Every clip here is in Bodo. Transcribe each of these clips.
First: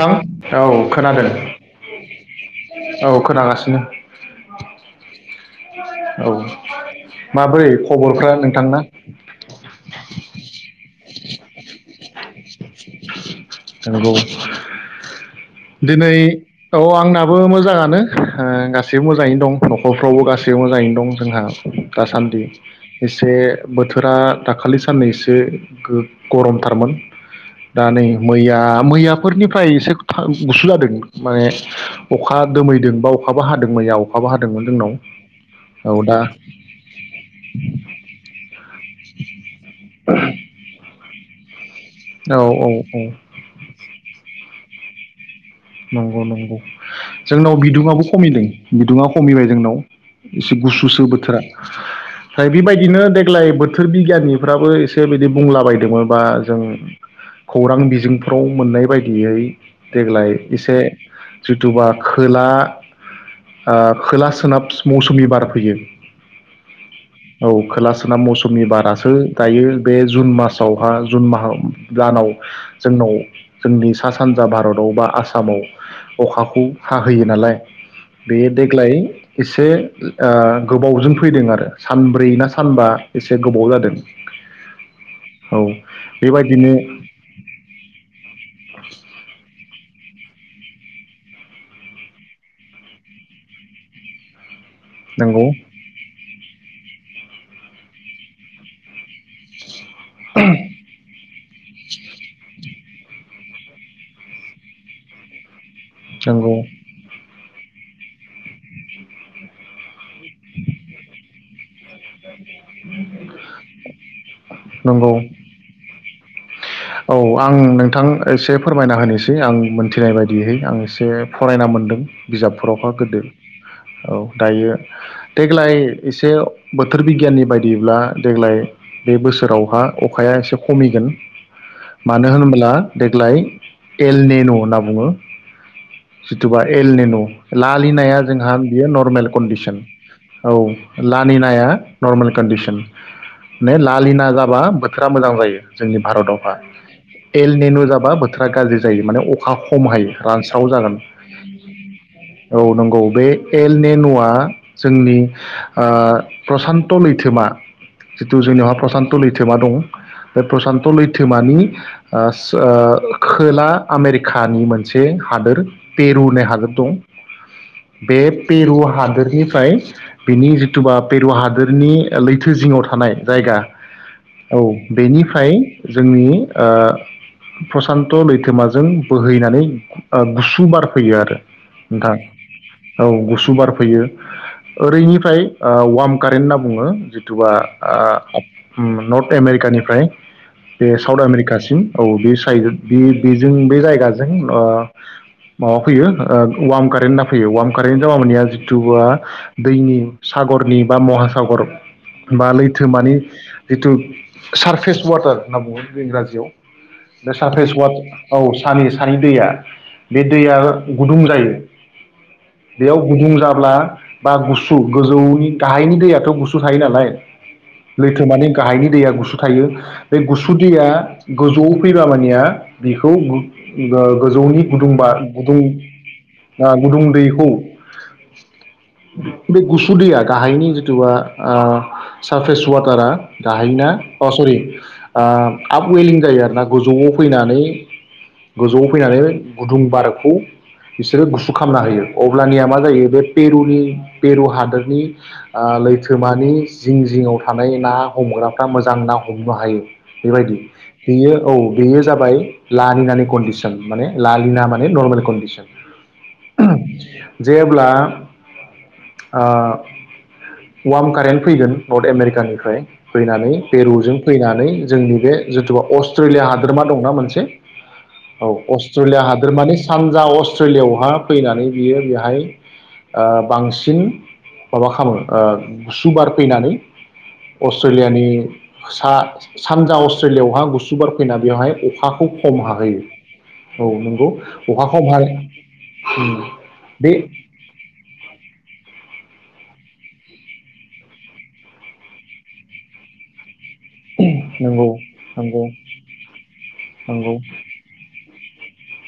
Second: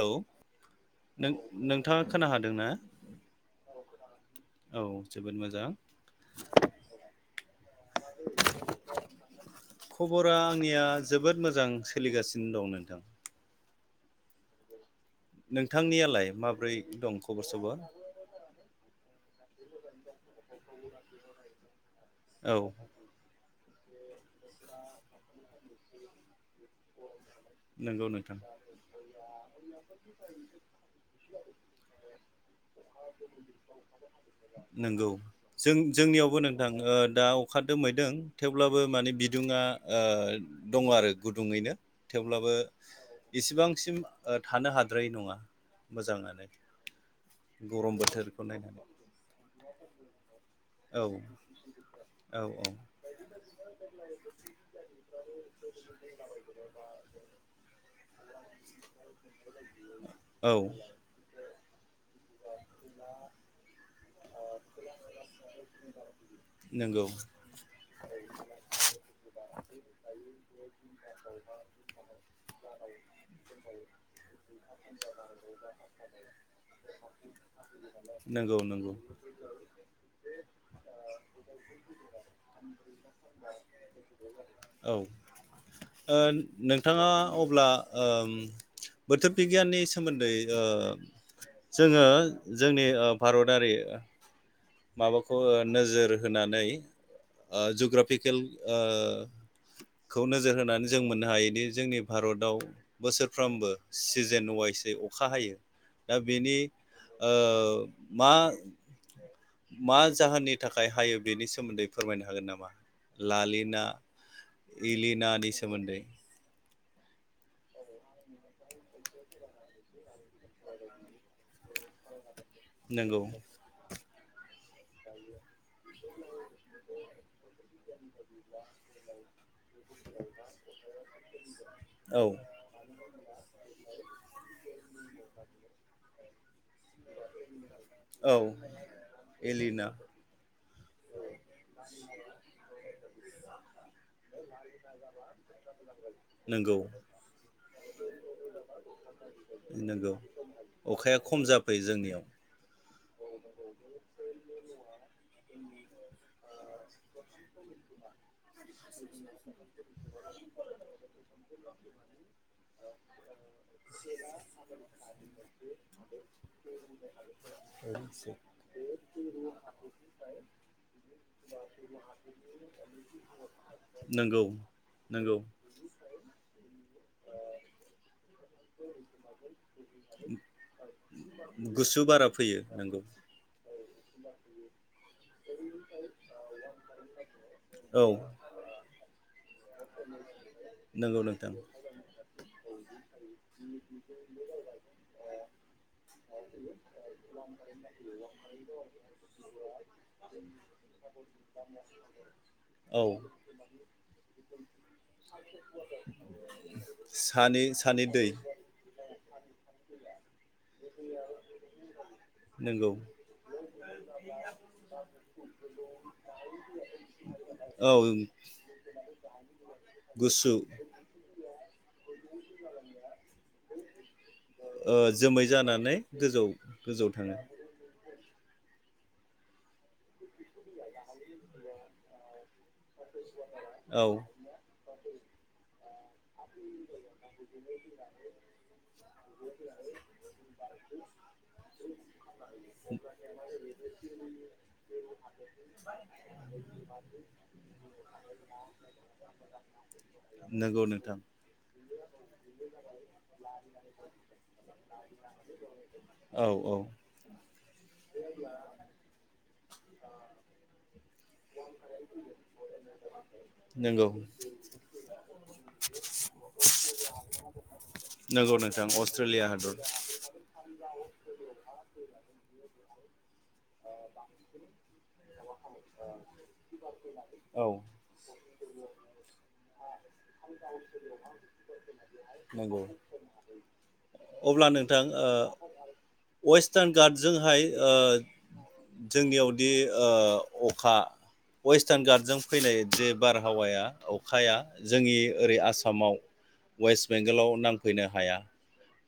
नोंथां औ खोनादों नोंथाङा खोना हादोंना औ खोनागासिनो औ जोबोद मोजां औ माबोरै खबरफ्रा नोंथांना खबरा आंनिया जोबोद मोजां। सोलिगासिनो दं नोंथां। जानांगौ। दिनै नोंथांनियालाय माब्रै औ दं आंनाबो खबर सबर मोजाङानो ओ गासैबो मोजाङैनो दं। न'खफ्राव गास सिबो मोजाङैनो दं जोंहा दासान्दि औ एसे बोथोरा दाखालि साननैसे गो गरम थारमोन दा नै [unintelligible] थां मैया मैयाफोरनिफ्राय एसे गुसु जादों माने अखा दोमैदों बा अखाबो हादों मैया अखाबो हादोंमोन जोंनाव नंगौ जों औ दा जोंनियावबो नोंथां दा अखादोंमैदों थेवब्लाबो माने बिदुुं‌ आ दङ आरो। दुङैनो औ थेवब्लाबो औ औ इसिबांसिम ओ थानो हाद्रायै नङा नंगौ मोजाङानो नंगौ जोंनाव गरम बिदुङआबो बोथोरखौ खमिदों नायनानै बिदुङा खमिबाय जोंनाव एसे औ गुसुसो औ बोथोरा बेबायदिनो देग्लाय बोथोर बिगियनिफ्राबो एसे बिदि बुंलाबायदोंमोन बा जों खौरां बिजोंफ्राव मोननाय बायदियै देग्लाय औ एसे जिथुबा खोला ओ खोला सोनाब मौसुमि बा फैयो नंगौ औ खोला सोनाब मौसुमि बारासो दायो बे जुन मासावहा जुन म दानाव जोंनाव जोंनि सा सानजा भारताव बा आसाम आसामाव अखाखौ हाहोयो नालाय बे नंगौ नंगौ देग्लाय एसे ओ गोबावजों फैदों आरो सानब्रै ना सानबा एसे गोबाव जादों औ औ ओ बेबायदिनो उम बोथोर बिगियाननि सोमोन्दै जोङो जोंनि भारतारि माबाखौ नंगौ ओ नोजोर होनानै ओ जुग्राफिकेल ओ खौ नोजोर होनानै जों मोननो हायोदि जोंनि भारताव बोसोरफ्रोमबो सिजेन वाइसै अखा हायो दा नंगौ बेनि ओ मा मा जाहोननि थाखाय हायो बेनि सोमोन्दै फोरमायनो हागोन नामा लालिना नंगौ इलिनानि सोमोन्दै औ आं नोंथां एसे फोरमायना होनोसै आं मोनथिनाय बायदियैहै आं एसे फरायना मोनदों बिजाबफोरावहा गोदो नंगौ औ दायो देग्लाय एसे बोथोर बिगियाननि बायदिब्ला देग्लाय बे बोसोरावहा अखाया एसे खमिगोन औ मानो होनोब्ला देग्लाय एलनेन' होनना बुङो जिथुबा एल नेन' लालिनाया जोंहा औ बियो नर्मेल कन्डिसन एलिना औ लालि नाया नर्मेल कन्दिसन माने लालिना जाबा बोथोरा मोजां जायो जोंनि भारताव नंगौ एल नेनु जाबा बोथोरा गाज्रि जायो माने अखा खम हायो नंगौ रानस्राव जागोन अखाया खम जाफैयो जोंनियाव औ नंगौ बे एल नेनुआ जोंनि ओ प्रसान्त लैथोमा जिथु जोंनियावहा प्रसान्त लैथोमा दं बे प्रसान्त लैथोमा थोमानि खोला आमेरिकानि मोनसे हादोर पेरु होननाय हादोर दं बे पेरु हादोरनिफ्राय बेनि जिथुबा पेरु हादोरनि लैथो जिङाव थानाय जायगा नंगौ औ नंगौ बेनिफ्राय जोंनि ओ प्रसान्त लैथोमाजों बोहैनानै गुसु बार फैयो आरो गुसु नोंथां बारा फैयो नंगौ औ गुसु बार फैयो ओरैनिफ्राय ओ-वार्म कारेन्ट होनना बुङो जिथुबा औ ओ-ओम नर्थ एम। आमेरिका। ओमफ्राय। बे नंगौ साउथ नोंथां आमेरिकासिम औ बे साइड बे बेजों बे जायगाजों ओ- माबा फैयो ओ-वार्म कारेन्ट होनना फैयो वार्म कारेन्ट जाबा मानिया जिथु दैनि सागरनि बा महासागर बा औ लैथोमानि जिथु। Surface water. होनना बुङो बे इंराजियाव बे सानै सापेसवान सानै दै औ सानि सानि दैया बे दैया गुदुं जायो नंगौ बेयाव गुदुं जाब्ला बा गुसु गोजौनि गाहायनि दैयाथ गुसु थायो नालाय औ लैथो मानि गाहायनि दैया गुसु। थायो। बे गुसु गुसुदिया गोजौ। फैबा मानिया बेखौ गो-ओ- गोजौनि ओ गुदुं बा जोमै गुदुं जानानै गोजौ ओ-गुदुं गोजौ थाङो दैखौ। बे गुसुदैया गाहायनि जिथुवा ओ-ओ-सारफेस। वाटारा गाहायना औ अ सरि। आ- आफ उइ जायो आरोना गोजौआव फैनानै गोजौआव फैनानै गुदुं बारखौ बिसोरो गुसु खालामना होयो अब्लानिया मा जायो बे पेरुनि पेरु हादोरनि ओ-लैथोमानि जिं जिङआव थानाय ना हमग्राफ्रा मोजां ना हमनो हायो। बेबायदि नंगौ नोंथां बेयो। बेयो जाबाय लालिनानि कन्डिसन माने लालिना माने नर्मेल कन्डिसन औ औ जेब्ला ओ- वार्म कारेन्ट फैगोन नर्थ आमेरिकानिफ्राय फैनानै नंगौ पेरुजों फैनानै। जोंनि बे जथुवा [unintelligible] हादोरमा दंना मोनसे औ नंगौ नोंथां अस्ट्रेलिया हादर हादोरमानि सानजा अस्ट्रेलियाआवहा फैनानै बियो बेहाय ओ-बांसिन माबा खालामो ओ- गुसु बार फैनानै औ अस्ट्रेलियानि सा। सानजा अस्ट्रेलियाव हा गुसु। बेवहाय अखाखौ खम नंगौ हाहैयो औ नंगौ अब्ला अखा नोंथां खम ओ हाय- ओम वेस्टार्न बे। गार्डजोंहाय ओ जोंनियावदि ओ-अखा वेस्टार्न गार्डजों फैनाय जे बारहावाया। अखाया नंगौ जोंनि ओरै नंगौ आसाम। वेस्ट नंगौ बेंगलाव नांफैनो हाय हाया।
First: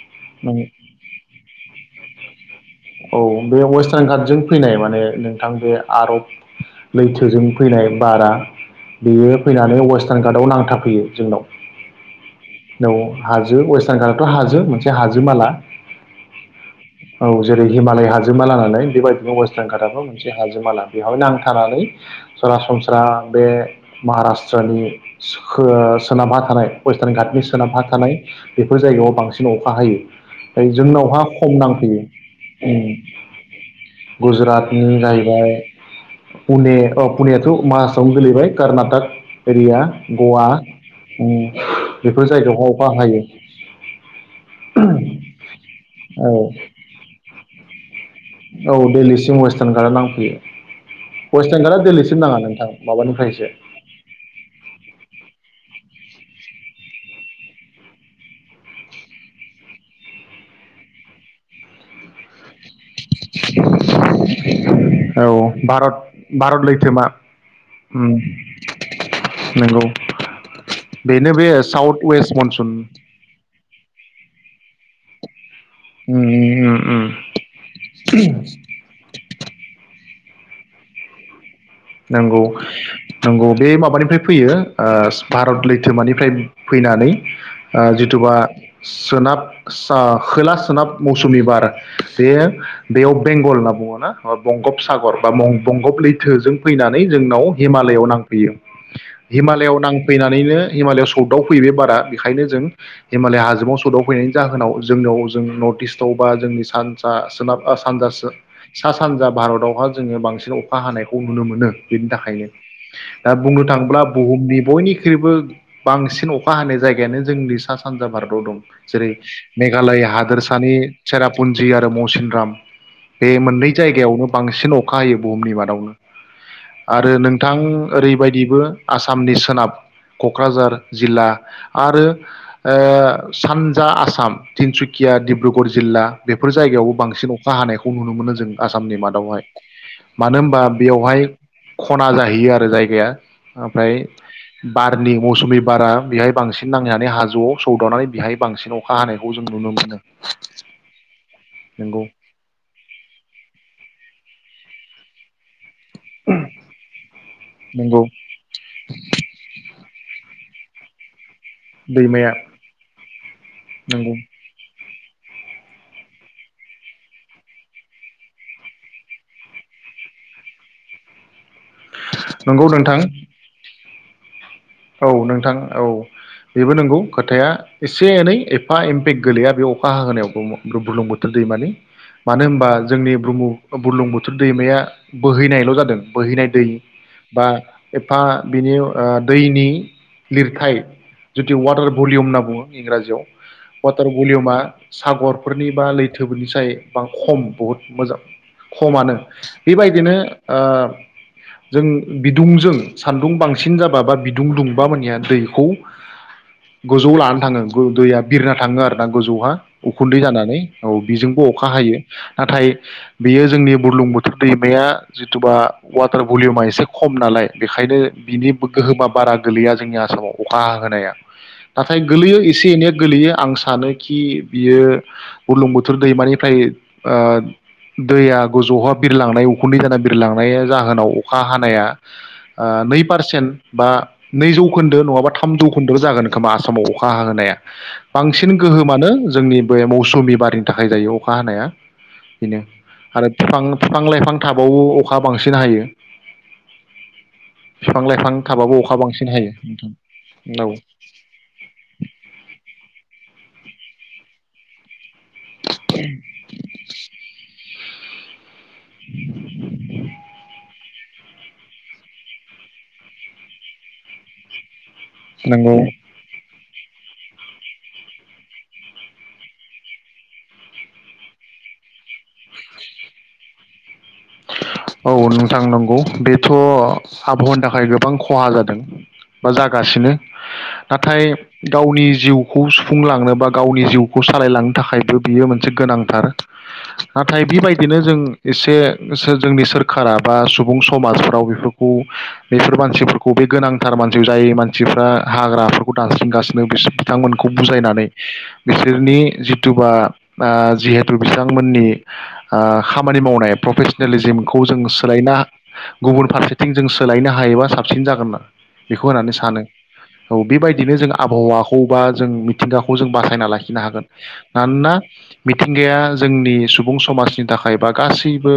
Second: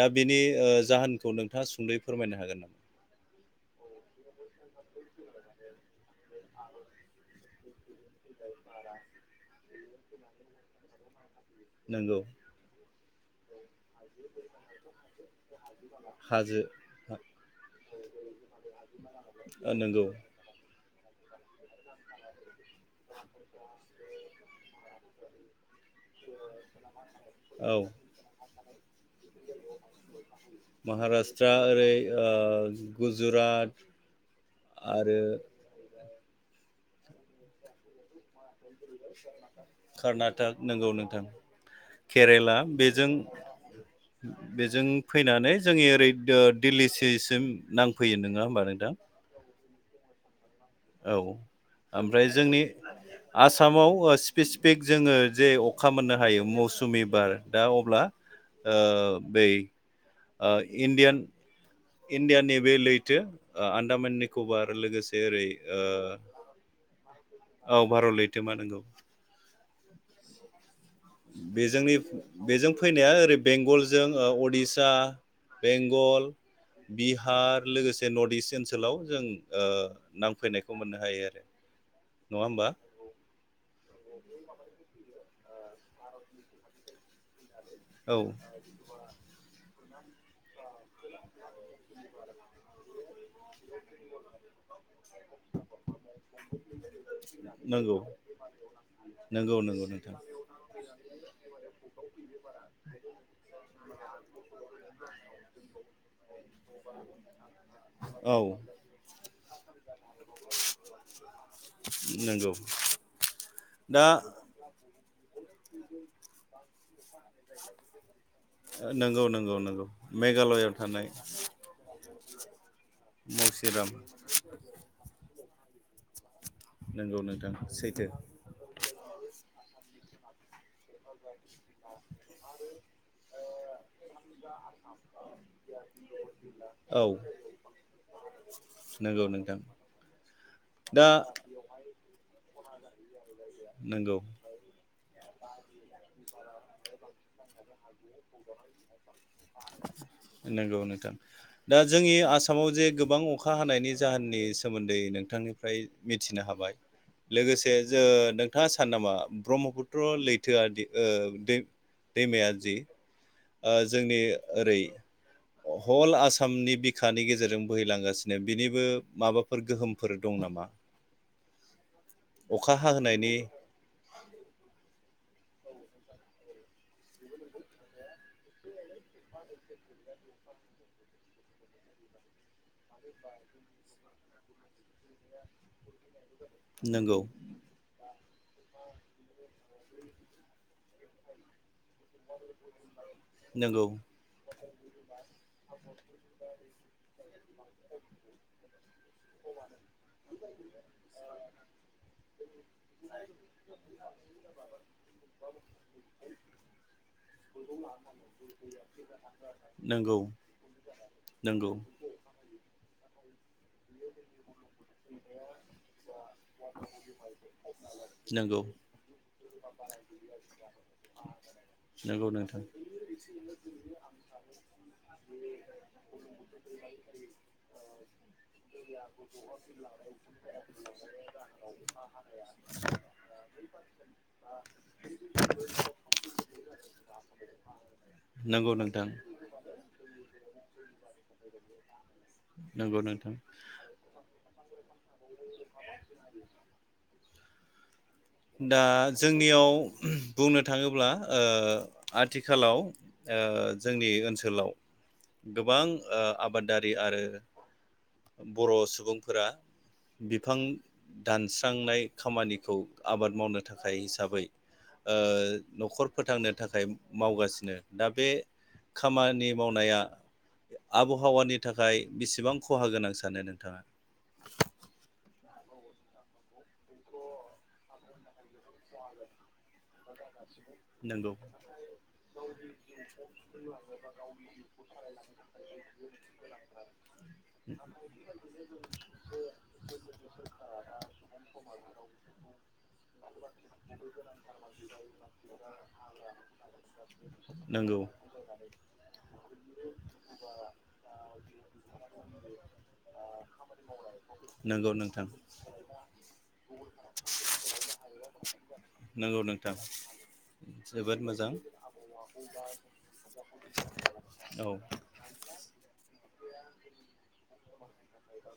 दा बिनि नंगौ ओ-जाहोनखौ नों। थाङा सुंदै फोरमायनो हागोन नामा? औ बे वेस्टार्न कार्डजों फैनाय माने नोंथां बे आरब लैथोजों फैनाय बारा बेयो फैनानै वेस्टार्न कार्टआव नांथाफैयो जोंनाव। नोंगौ। [unintelligible] हाजो वेस्टार्न खालथ हाजो मोनसे हाजो माला। हाजो। जेरै हिमालय हाजोमा लानानै बेबायदिनो वेस्टार्न घाटाबो नंगौ मोनसे हाजो माला। बेहाव नांथारालै सरासनस्रा बे महाराष्ट्रनि सख' बो सोनाबहा थानाय फस्टान गाटनि औ सोनाबहा थानाय बेफोर जायगायाव बांसिन अखा हायो। फ्राय जोंनावहा महाराष्ट्र खम ओरै नांफैयो। उम ओ गुजरात गुजुरातनि आरो जाहैबाय पुने अ' पुनियाथ' मासआवनो गोलैबाय। कर्नाटक एरिया गवा कर्नाटक नंगौ नोंथां। उम बेफोर केरेला जायगायावहा अखा बेजों हायो बेजों फैनानै जोंनि ओरै औ दो दिल्लीसिसिम नां फैयो नङा होमबा नोंथां। [unintelligible] गारा नांफैयो। औ वेस्टार्न घाटआ दिल्लीसिम ओमफ्राय नाङा जोंनि नोंथां माबानिफ्रायसो आसामाव ओ स्पेसपिक जोङो जे अ खा मोननो हायो। मौसुमि बार' दा अब्ला ओ बै ओ इण्डियान इण्डिया नि बे लैथो ओ आन्दामाननि कभार लोगोसे ओरै औ ओ भारत भारत लैथोमा औ भारत उम लैथोमा नंगौ। नंगौ। बेनो बे बेजोंनि साउथ वेस्ट मनसुन बेजों फैनाया ओरै बेंगलजों ओ उडिसा उम बेंगल उम उम बिहार लोगोसे नर्थ इस्ट ओनसोलाव जों ओ नांफैनायखौ मोननो हायो आरो। नङा नंगौ होमबा नंगौ बे माबानिफ्राय फैयो। ओ भारत लैथोमानिफ्राय फैनानै ओ औ जिथुबा सोनाब सा खोला सोनाब मौसुमि बार बे बेयाव बेंगल होनना बुङो। मा बंगब सागर बा मं बंगब लैथोजों फैनानै जोंनाव नंगौ हिमालयआव नांफैयो। नंगौ हिमालयआव नंगौ नोंथां नांफैनानैनो हिमालय सौदाव फैयो बे बारा बेखायनो जों हिमालय हाजोआव सौदाव फैनायनि जाहोनाव जोंनाव जों नर्थ इस्टआव बा जोंनि सानजा सोनाब सानजा सो औ सा सानजा भारतावहा जोङो बांसिन अखा हानायखौ मोनो बिनि थाखायनो नंगौ दा बुंनो थाङोब्ला दा बुहुमनि बयनिख्रुइबो बांसिन अखा हानाय जाय गायानो जोंनि सा सानजा भारताव दं। जेरै नंगौ नंगौ नंगौ मेघालय मेघालयआव हादोरसानि थानाय सेरापुन्जि आरो मौसुम ग्राम बे मोननै मौसिराम जायगायावनो बांसिन अखा हायो बुहुमनि मादावनो। आरो नंगौ नोंथां सैथो ओरैबायदिबो आसामनि सोनाब क'क्राझार जिल्ला आरो ओ सानजा आसाम तिनसुकिया डिब्रुगर जिल्ला बेफोर जायगायावबो औ बांसिन अखा हानायखौ नुनो मोनो जों आसामनि नंगौ मादावहाय। नोंथां मानो होनबा दा बेयावहाय खना जाहैयो आरो जायगाया ओमफ्राय नंगौ बारनि मौसुमि बारा बेहाय बांसिन नांनानै हाजोआव सौदावनानै बेहाय बांसिन अखा हानायखौ जों नुनो मोनो। नंगौ नोंथां दा नोंगौ। जोंनि आसामाव जे गोबां अखा जाहोननि सोमोन्दै नोंथांनि फ्राय मिथिनो हाबाय लोगोसे नंगौ जो नोंथाङा सान नामा ब्रह्मपुत्र लै थोआ दि ओ दै दैमाया दैमायाजि ओ नंगौ जोंनि ओरै हल आसामनि बिखानि गेजेरजों बोहैलांगासिनो बिनिबो माबाफोर गोहोमफोर दं नामा? नंगौ अखा नोंथां हाहोनायनि [inaudible] औ नोंथां औ बेबो नोंगौ खोथाया एसे एनै एफा एम्पेक्ट गोलैया बे अखा हाहोनायाव बुर्लुंबुथुर दैमानि मानो होमबा जोंनि ब्रह्म बुर्लुंबु थुर दैमाया बोहैनायल' जादों। बोहैनाय दै नंगौ बा बा बिनि ओ दैनि लिरथाय जुदि वाटार भलिउम होनना बुङो इंराजियाव नंगौ वाटार भलिमा सागरफोरनि बा लैथोफोरनि साय ब खम बहुत मोजां खमानो बेबायदिनो ओ जों बिदुंजों सान्दुं बांसिन जाबा बा [inaudible] गोजौ लानानै थाङो दैया बिरना थाङो आरोना गोजौहा नंगौ उखुन्दै जानानै औ बेजोंबो अखा नंगौ हायो। नाथाय बेयो जोंनि बुर्लुंबुथुर दैमाया जिथुबा वाटार भलिउमा एसे खम नालाय बेखायनो बिनि नंगौ गोहोमा गोलैया जोंनि आसामाव अखा हाहोनाया नाथाय नंगौ गोलैयो नोंथां एसे एनै गोलैयो आं सानोखि बियो बुर्लुंबुथुर दैमानिफ्राय दैया बिरलांनाय उखुनि जाना बिरलांनाय जाहोनाव अखा हानाया नै पारसेन्ट बा नै जौखोन्दो नङाबा थामजौखोन्दो जागोन खोमा आसामाव अखा हानाया। बांसिन नंगौ नोंथां गोहोमानो जोंनि बे मौसुमि बारिनि थाखाय जायो अखा हानाया बेनो नंगौ आरो नोंथां बिफां बिफां लाइफां थाबावो अखा बांसिन हायो। बिफां लाइफां दा थाबाबो अखा बांसिन हायो नोंथां जोंनियाव बुंनो औ थाङोब्ला ओ आथिखालाव जोंनि ओनसोलाव गोबां ओ आबादारि आरो बर' सुबुंफोरा बिफां दानस्रांनाय खामानिखौ आबाद मावनो थाखाय हिसाबै ओ नंगौ न'खर फोथांनो थाखाय मावगासिनो। दा बे खामानि मावनाया आबहावानि थाखाय बेसेबां खहा गोनां सानो नोंथाङा? औ नोंथां नंगौ बेथ' आबहावानि थाखाय गोबां खहा जादों बा जागासिनो। नाथाय नंगौ गावनि जिउखौ सुफुंलांनो बा गावनि जिउखौ सालायलांनो थाखायबो बियो मोनसे गोनांथार। नाथाय बेबायदिनो जों एसे जोंनि सोरखारा बा सुबुं समाजफ्राव बेफोरखौ बेफोर मानसिफोरखौ बे गोनांथार मानसि जाय मानसिफ्रा दानस्रिंगासिनो बिथांमोनखौ नंगौ बुजायनानै बिसोरनि जिथुुबा ओ जिहेथु बिथांमोननि ओ खामानि मावनाय प्रफे [unintelligible] लिजिमखौ जों नंगौ नोंथां सोलायना गुबुन फारसेथिं जों सोलायनो हायोबा साबसिन जागोन होनना बेखौ होननानै नंगौ सानो नोंथां औ बेबायदिनो जों जोबोद मोजां आबहावाखौ बा जों मिथिंगाखौ जों बासायना लाखिनो हागोन। औ मानोना मिथिंगाया जोंनि सुबुं समाजनि थाखाय बा गासैबो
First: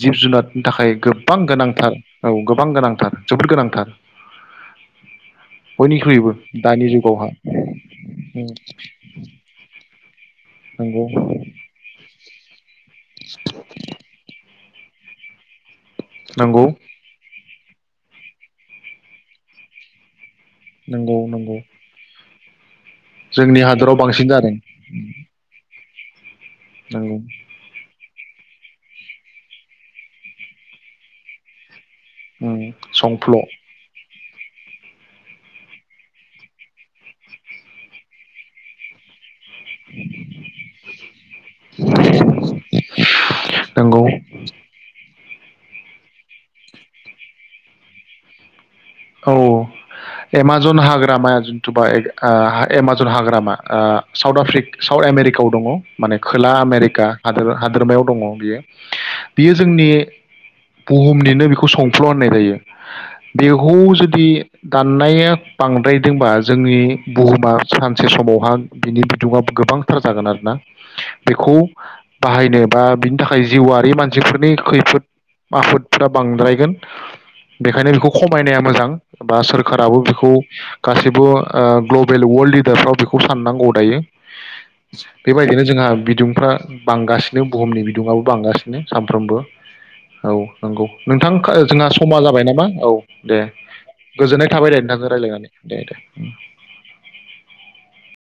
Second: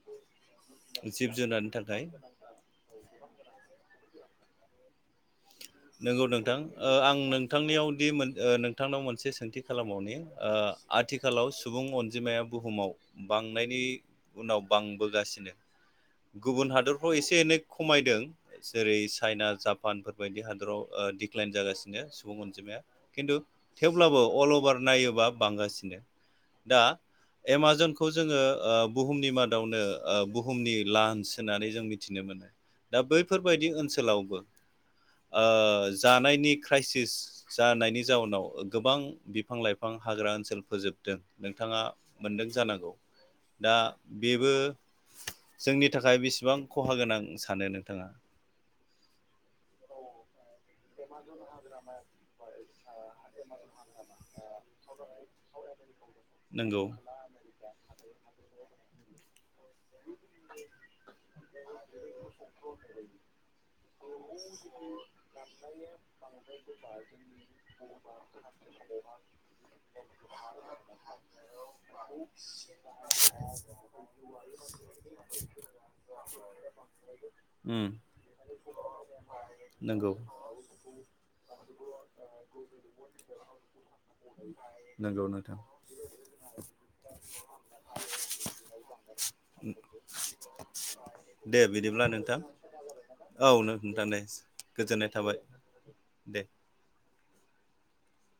जिब जुनारनि थाखाय जिब गोबां जुनारनि गोनांथार थाखाय औ गोबां गोनांथार जोबोद गोनांथार बय नंगौ नोंथां ओ आं नोंथांनियावदि मोन नोंथांनाव मोनसे सोंथि खालामबावनि ओ नंगौ आथिखालाव सुबुं अन जिमाया बुहुमाव बांनायनि उनाव बांबोगासिनो नंगौ गुबुन हादरफ्राव एसे एनै खमायदों जेरै चाइना जापानफोरबायदि हादराव ओ नंगौ डिक्लाइन नंगौ जागासिनो सु बुं अनजिमाया खिन्थु जोंनि हादराव थेवब्लाबो बांसिन अल जादों अभार नायोबा बांगासिनो दा नंगौ एमाजन खौ जोङो ओ बुहुमनि मादावनो ओ बुहुमनि लान्स होननानै जों मिथिनो मोनो दा संफ्ल बैफोरबायदि ओनसोलावबो ओ जानायनि क्राइसिस जानायनि जाउनाव गोबां बिफां लाइफां हाग्रा ओनसोल फोजोबदों नोंथाङा मोनदों जानांगौ दा नंगौ बेबो जोंनि थाखाय बेसेबां खहा गोनां सानो नोंथाङा औ एमाजना हाग्रामाया जिथुबा ओ एमाजन हाग्रामा ओ साउथ आफरि साउथ आमेरिकायाव दङ' माने खोला नंगौ आमेरिका हादोरमायाव दङ' बियो बियो जोंनि बुहुमनिनो बेखौ संफ्ल' होननाय जायो। बे खौ जुदि दाननाया बांद्रायदोंबा जोंनि बुहुमा सानसे समावहा बिनि बिदुङा गोबांथार जागोन आरो ना बेखौ बाहायनो बा बिनि थाखाय जिउआरि मानसिफोरनि खैफोद आफोदफ्रा बांद्रायगोन उम बेखायनो बेखौ बायनाया मोजां बा सोरखाराबो नंगौ बेखौ गासैबो ग्लबेल वर्ल्ड लिदारफ्राव बेखौ साननांगौ दायो नंगौ नोंथां बेबायदिनो जोंहा बिदुंफ्रा बांगासिनो बुहुमनि बिदुङाबो बांगासिनो सानफ्रोमबो औ नंगौ नोंथां दे जोंहा बिदिब्ला समा नोंथां जाबाय नामा औ दे औ नोंथां दे गोजोननाय थाबाय दे गोजोननाय नोंथांजों थाबाय रायलायनानै। दे दे उम।